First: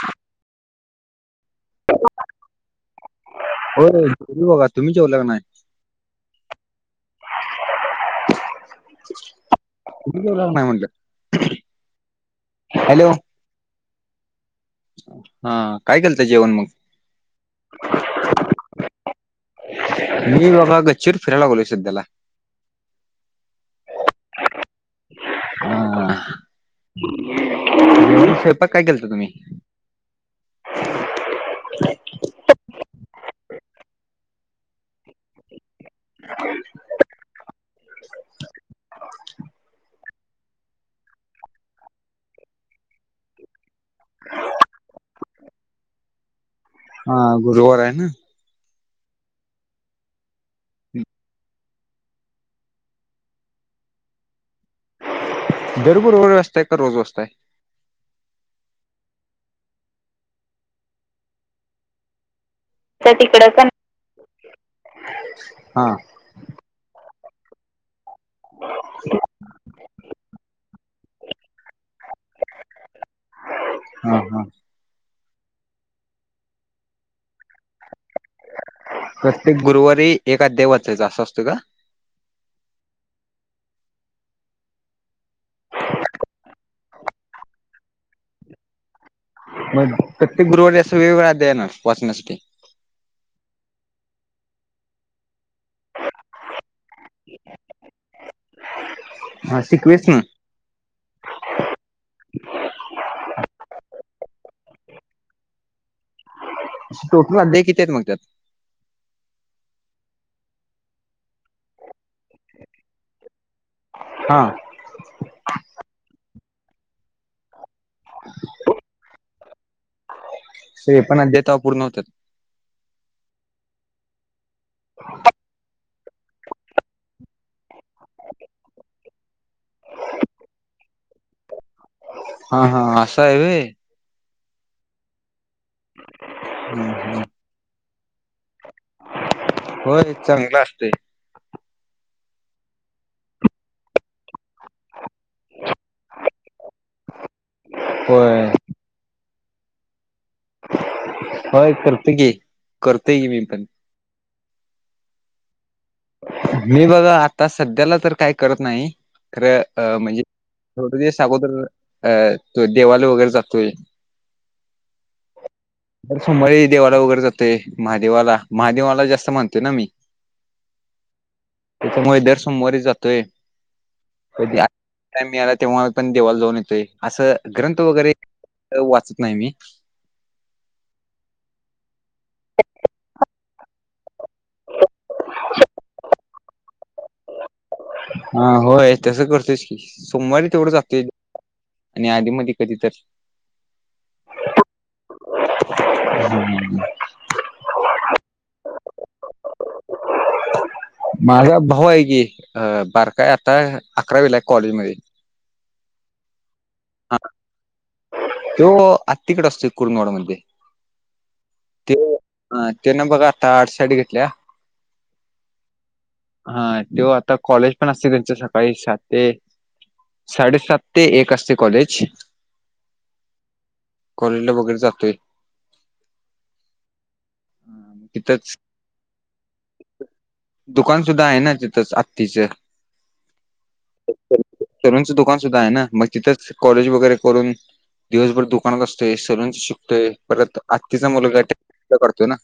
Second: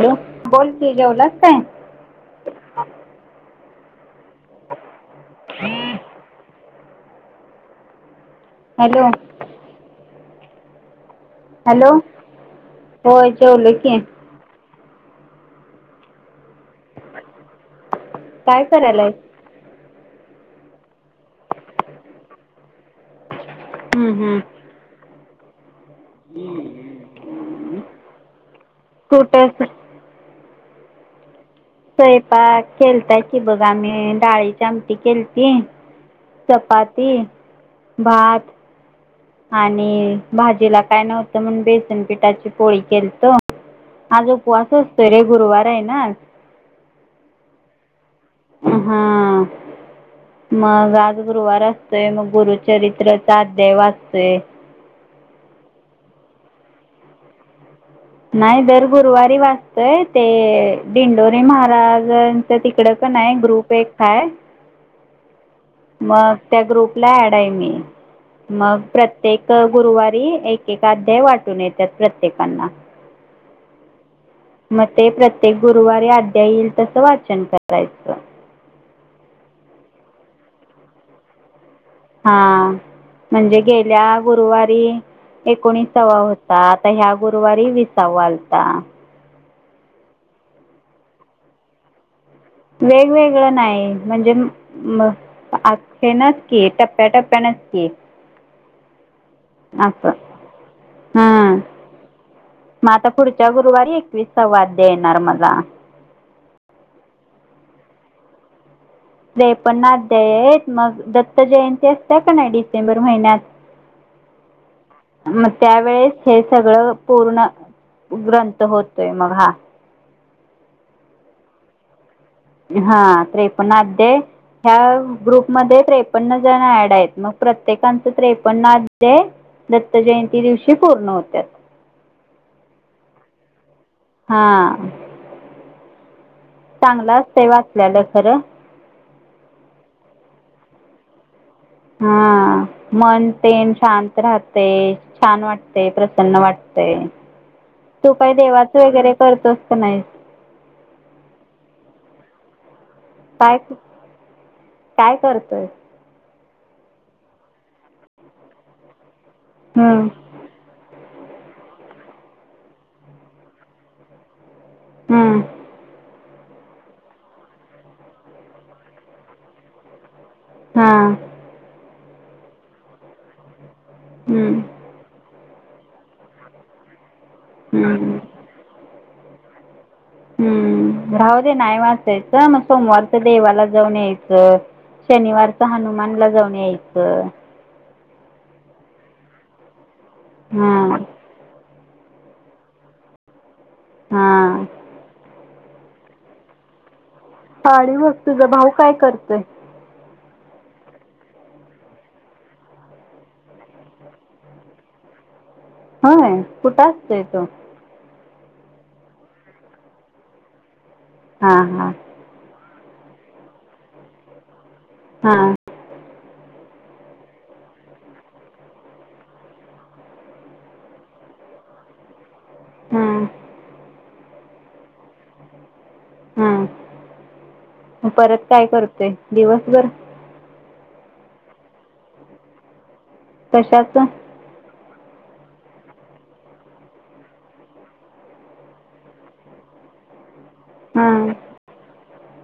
Hello? बोलकी? जेवलास काय? होय, जेवलो बघा, तुम्ही जेवला की नाही? [inaudible] हॅलो नाही म्हटलं [unintelligible] हॅलो? हॅलो होय जेवलो कि. हा काय केलत जेवण मग? काय करालाय? मी बघा गचिवर फिरा लागलोय सध्या ला. हम् हम. हा, स्वयंपाक काय केलता तुम्ही? कुठ स्वयंपाक केलता कि बघा आम्ही डाळीच्या आमटी केलती. चपाती, भात आणि भाजीला काय नव्हतं म्हणून बेसन पिठाची पोळी केलतो. आज उपवास असतोय रे गुरुवार आहे ना आज. हा गुरुवार आहे ना. हा. मग आज गुरुवार असतय मग गुरुचरित्रचा अध्याय वाचतोय. दर गुरुवारी वाचताय काय रोज वासताय? नाही दर गुरुवारी वाचतय ते दिडोरी महाराज तर तिकडं क तर नाही तिकडं पण ग्रुप एक हाय. हा. मग त्या ग्रुपला ऍड आहे मी. मग प्रत्येक गुरुवारी एक-एक अध्याय वाटून येत्यात प्रत्येकांना. हा हा. म ते प्रत्येक गुरुवारी अध्याय येईल तसं वाचन करायचं. प्रत्येक गुरुवारी एक अध्याय वाचायचा असं असत का? हा, म्हणजे गेल्या गुरुवारी एकोणिसावा होता आता ह्या गुरुवारी विसावा आलता. मग प्रत्येक गुरवारी अस वेगवेगळा अध्याय येणार वाचण्यासाठी. वेगवेगळं नाही म्हणजे म अ हेनच की टप्प्या टप्प्यानच की. हा अस शिकवेच ना हा. मग आता पुढच्या गुरुवारी एकवीसावा अध्याय येणार मला. टोटल अध्याय किती आहेत मग त्यात. त्रेपन्न अध्याय आहेत मग दत्त जयंती असत्या का नाही डिसेंबर महिन्यात हा. मग त्यावेेळेस हे सगळं पूर्ण ग्रंथ होत. तय मग हा. त्रेपन्न अध्याय तेव्हा पूर्ण होतात. हा त्रेपन्न अध्याय ह्या ग्रुपमध्ये त्रे पन्ना जण ऍड आहेत मग प्रत्येकाचं त्रेपन्न अध्याय दत्त जयंती दिवशी पूर्ण होत्यात. हा हा आसा हाय होय. हा हम्म, चांगलं हम्म. असतय वाचल्यालं खरं. होय चांगल असतय. हा मन तेन शांत राहत तय छान वाटतय प्रसन्न वाटतय, तू काही होय देवा वगैरे करतोस का नाही. होय करतो की करतोय की मी काय पण. काय करतोय? मी बघा आता सध्याला तर काय करत नाही खर अ हम्म म्हणजे ते थोडे दिवस अगोदर अ जो देवाला वगैरे जातोय हम्म हर सोमवारी देवाला वगैरे जातोय महादेवाला महादेवाला जास्त मानतोय ना मी हा त्याच्यामुळे दर सोमवारी जातोय कधी हम्म टाइम मिळाला तेव्हा पण देवाला जाऊन येतोय अस ग्रंथ वगैरे हम्म वाचत नाही मी हम्म राहू दे नाही वाचायचं मग सोमवारच देवाला जाऊन यायचं शनिवारच हनुमानला जाऊन यायचं हा होय तस करतोयच की सोमवारी तेवढं हा जातोय आणि आधी मधी कधी तर हा हम् [inaudible] बघ तुझा भाऊ काय करतोय माझा भाऊ आहे की अ बारकाय आता अकरावीेला आहे कॉलेज मध्ये होय कुठं असतोय तो तो आत्तीकड असतोय कुरुंदवाड मध्ये हा हा ते तेन बघा आर्ट साईड घेतलाय हा हा त्यो आता कॉलेज पण असतय त्यांच सकाळी सात ते साडे-सात ते एक असतय कॉलेज हम कॉलेजला वगैरे जातोय हा परत तिथंच काय करतोय दिवसभर दुकान सुद्धा आहे ना तिथंच आत्तीचं कशाच सलूनच दुकान सुद्धा आहे ना मग तिथंच कॉलेज वगैरे करून दिवसभर दुकानात आसतोय सलून शिकतोय परत आत्तीचा हां मुलगा टॅटूच करतो ना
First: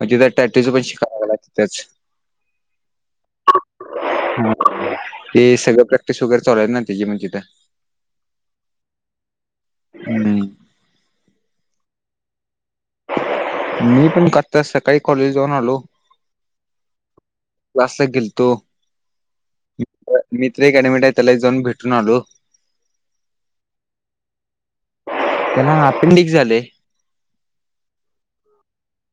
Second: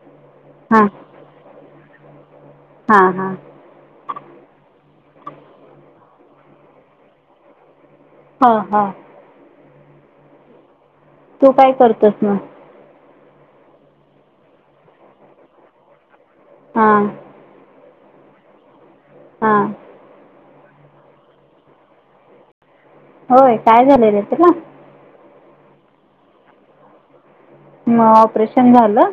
म तिथ टॅटूच पण शिकाय लागलाय त्याच हा हा ह ते सगळं प्रॅक्टिस वगैरे चालू आहे ना त्याजी मग तिथं हा हा हम्म तू काय करतोस मग मी पण आठ तास सकाळी कॉलेला जाऊन आलो हा क्लासला गेलतो हा मित्र एक ऍडमिट आहे त्याला एक जाऊन भेटून आलो होय काय झालय रे त्याला त्याला अपेंडिक झालय मग ऑपरेशन झालं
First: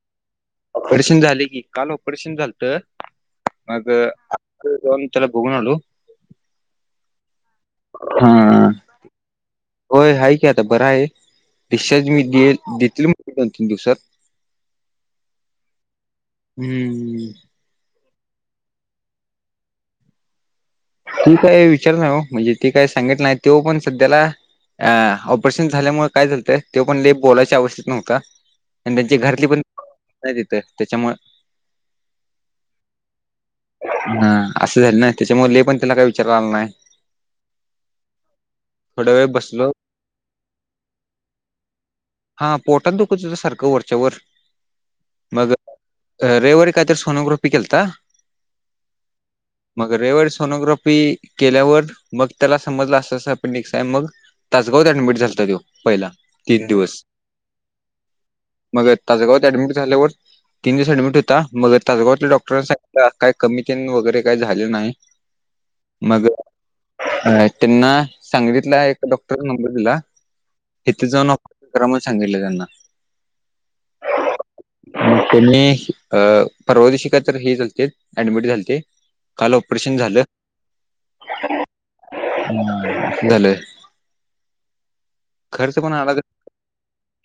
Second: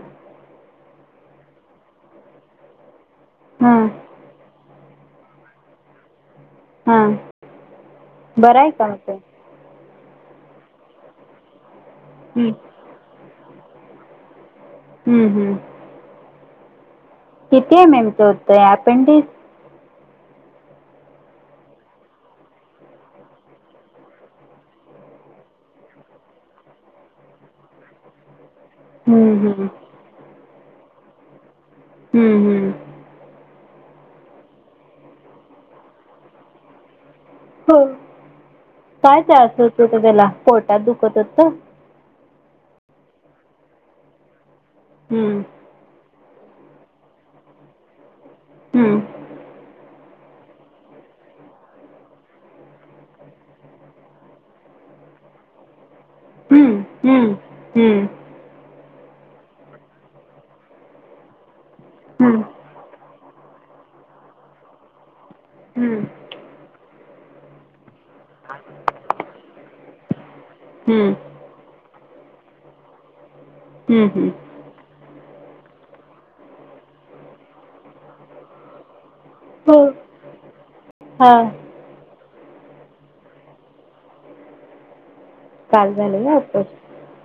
ऑपरेशन झालय की काल ऑपरेशन झालत हां मग [unintelligible] जाऊन त्याला बगून आलो. हा बरं हा आहे का आता? होय हाय की आता बर आहे डिस्चार्ज मी दे हम्म, देतील दोन तीन दिवसात हू, हू, हम्म किती एम. एम चं होतं अँपेंडिस? मी काय विचारलं नाही ओ म्हणजे ती काय सांगितल नाही त्यो पण सध्याला अ ऑपरेशन झाल्यामुळ काय झालत त्यो पण लई बोलायच्या आवस्थेत नव्हता, आणि त्यांच्या घरतली पण [unintelligible] तिथं तेच्यामु हू हू, हा आसं झालं ना तेच्यामूळ लई पण त्याला काय विचाराय आला नाय. हा काय त्रास बसलो होत होता तेला? पोटात दुखत होत? हा पोटात दुखत हुत सारखं वरच्या वर हम्म मग अ रविवारी कायतर सोनोग्राफी केलता हम्म मग रायवारी सोनोग्राफी केल्यावर मग तेला समजलं आसं आसं अपेंडिक्स आहे मग तासगावात ऍडमिट झालत तो पहिला तीन हम्म दिवस. हम्म हम्म. मग ताजगावात ऍडमिट झाल्यावर तीन दिवस ऍडमिट होता मग तासगावतल्या हम्म डॉक्टर सां का काय कमी तेन वगैरे काही झालेल नाही हम्म मग अ त्यांना सांगलीतला एक डॉक्टर नंबर दिला तिथं हं, जाऊन ओ करा म सांगितलं त्यांना. हुं हुं, मग त्यांनी अ परवादिवशी काय तर हे झालतेत ऍडमिट झालते काल हो ऑपरेशन झालं हां झालं. खर्च काल पण आला झाल तर व्हय ऑप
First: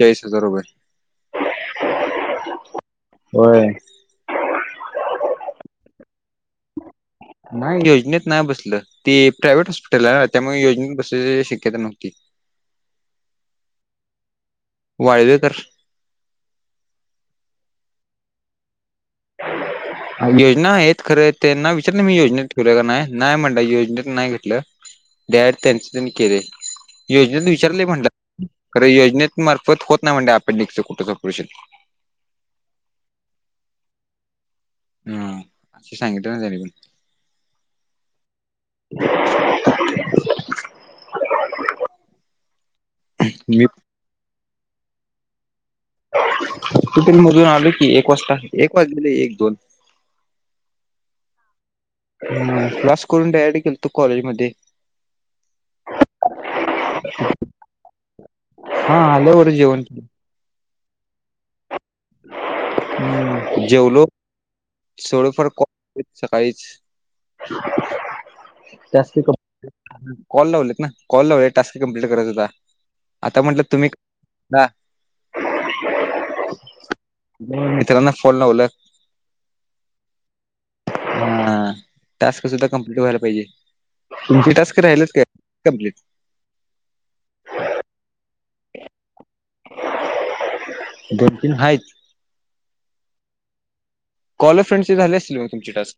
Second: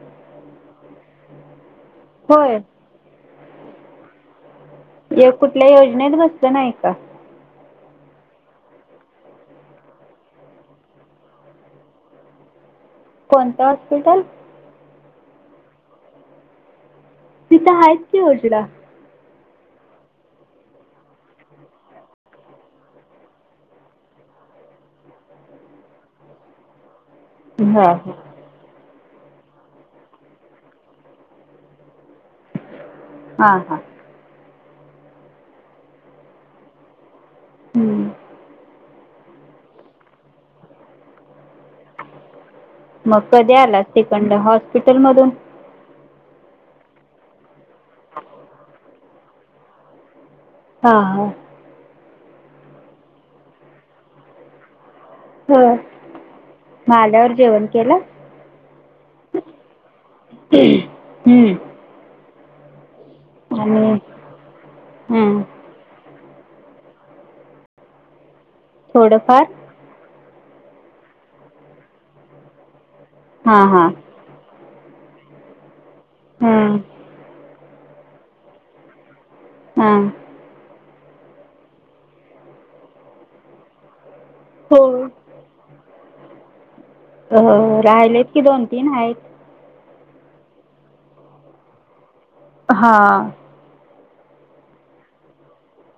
चाळीस हजार रुपये. होय. व्हय. एक कुठल्या योजनेत बसलं नाही का? नाही योजनेत नाही बसलं ती प्रायव्हेट हॉस्पिटल आहे त्यामुळे योजनेत बसायची शक्यता नव्हती. कोणतं हॉस्पिटल? वाळवेकर. तिथं आहेत की योजना [inaudible] योजना आहेत खरं त्यांना विचारलं मी योजनेत करूया काय नाय नाय म्हणला योजनेत नाही घेतलं, डायरेक्ट त्याचं त्यांनी केले. योजनेत विचारलं हां हां म्हणलं खर योजनेत मार्फत होत नाही म्हणल अपेंडिक्सच कुठच ऑपरेशन. हा हा, हा आस सांगितल ना त्या [unintelligible] हुं [inaudible] मग कधी मी आलास तिकडं हॉस्पिटल मधून? हॉस्पिटल मधून आलो की एक वाजता एक वाजलेले एक दोन. हा हा, हम्म क्लास करून डायरेक्ट गेलतो कॉलेज मध्ये. हा. म आल्यावर जेवण केलं. हा आल्यावर जेवण हम्म. आणि जेवलो सोड हं. फार को तेच सकाळीच जास्ती थोडंफार कप कॉल लावलेत ना कॉल लावले टास्क कम्प्लीट करायच होता आता हां म्हटलं हां तुम्ही [unintelligible] हम्म. म मित्रांना फोन लावलं. हां हा टास्क सुद्धा कम्प्लीट व्हायला पाहिजे. तुमचे टास्क हो राहिलच काय कंप्लीट अहं राहिलेत की दोन तीन आहेत. दोन तीन आहेत. हां. कॉल अ फ्रेडचे झाले असतील म तुमची टास्क.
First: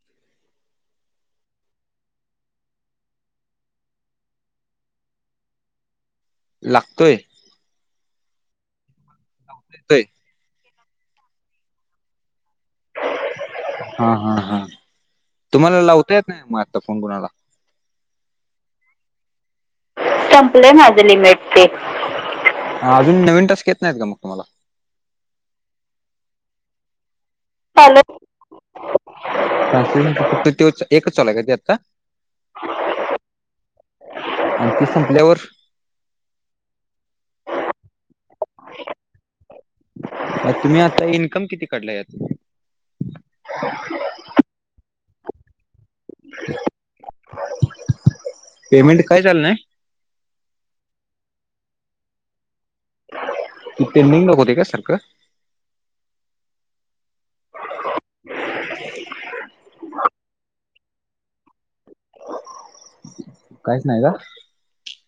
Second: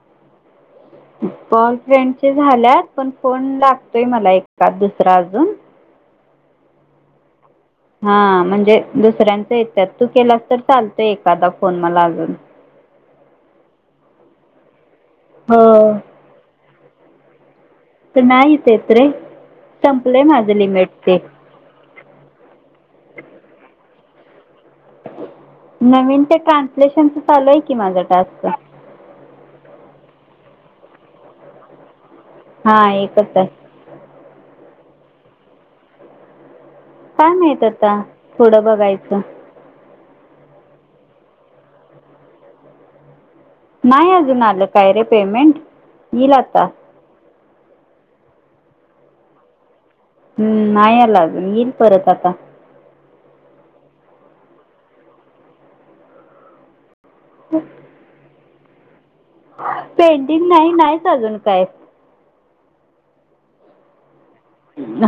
कॉल फ्रेंडचे झाल्यात पण फोन लागतोय मला एकाद दुसरा अजून. लागतोय हा म्हणजे दुसऱ्यांच येत्यात येतोय तू केलास तर चालतोय एखादा फोन मला अजून. हा हा हा तुम्हाला हो लावता येत ना मग आता फोन कोणाला? तर नाहीच येत रे संपलंय माझं लिमिट माझं ते. लिमिट अजून टनवीन टास्क येत नाहीत का मग तुम्हाला? नवीन ते ट्रान्सलेशनचा चालू आहे की माझा टास्क. ट्रान्सलेशनचा तो फक्त एकच चालू आहे का ते आता? हां एकच आहे. आणि ती संपल्यावर काय माहित आता थोडं बघायचं. तुम्ही आता इन्कम किती काढलं यात? नाही अजून आलं काय रे पेमेंट यील आता. पेमेंट कायच आलं नाही? हम्म नाही आलं अजून यील परत आता. ती पेंडिंग दाखवतय काय सारखं? हो पेंडींग नाही नाहीच अजून काय. काहीच नाही का?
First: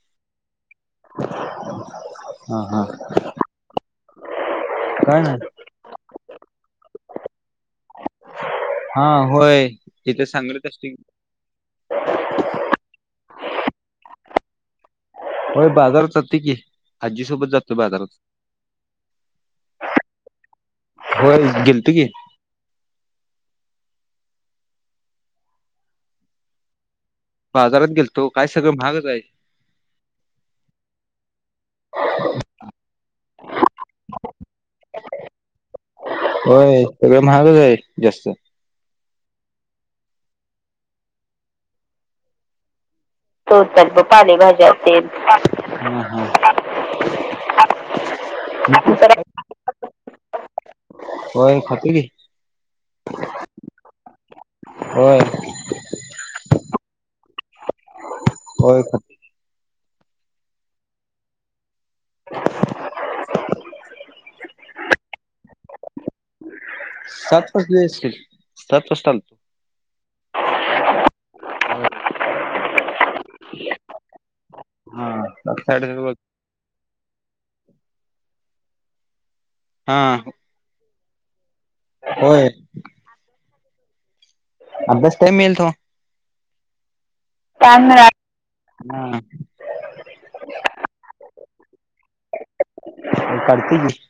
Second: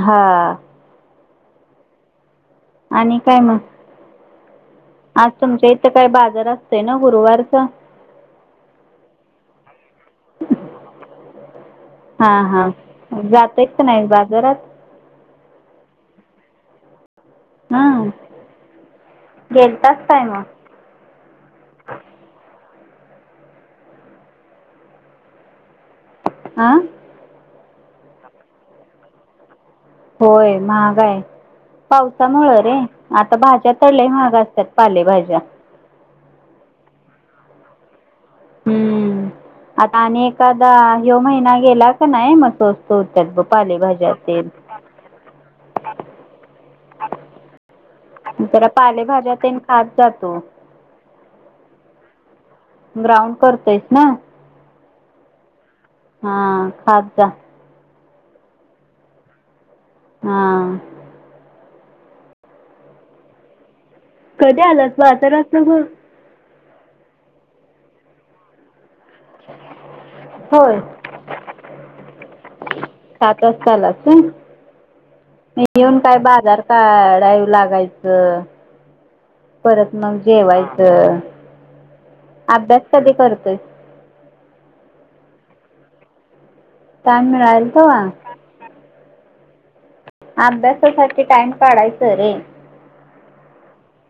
हा. हा हा आणि काय म? काय आज नाही तुमच्या इथं काय बाजार असतोय ना गुरुवारचा? हा होय इथं सांगलीत असतोय. हां हां जातयत का नाही बाजारात? होय बाजारात जातोय की आजीसोबत जातो हां बाजारात गेलतास काय मग होय गेलतो की. आं बाजारात गेलतो. काय सगळं महागच हाय. होय, महाग हाय. पावसामुळं रे, आता भाज्या तर लय महाग असत्यात पालेभाज्या. होय सगळं महागच आहे जास्त. हम्म आता आणि एखादा ह्यो महिना गेला का नाही म स्वस् स्वस्तत्यात ब पालेभाज्या तेन तेन [inaudible] हा हा जरा होय पालेभाज्या तेन खात जा तू. होय खातोय की, ग्राउंड करतोयस ना? होय. हां खात जा. होय खात हा. [inaudible] कधी आलास बाजारातनं म? सात वाजले असतील, सात वाजता आलो. होय. हा सात वाजता आलास काय, सात इथं साडेसात येऊन वाज काय बाजार काडाईव लागायचं परत मग हा जेवायच च होय अभ्यास कधी करतोयस? अभ्यास टाइम मिळेल तवा. टाइम मिळा टाइम मिळा हा अभ्यासासाठी टाइम काडायच रे. काढतोय की.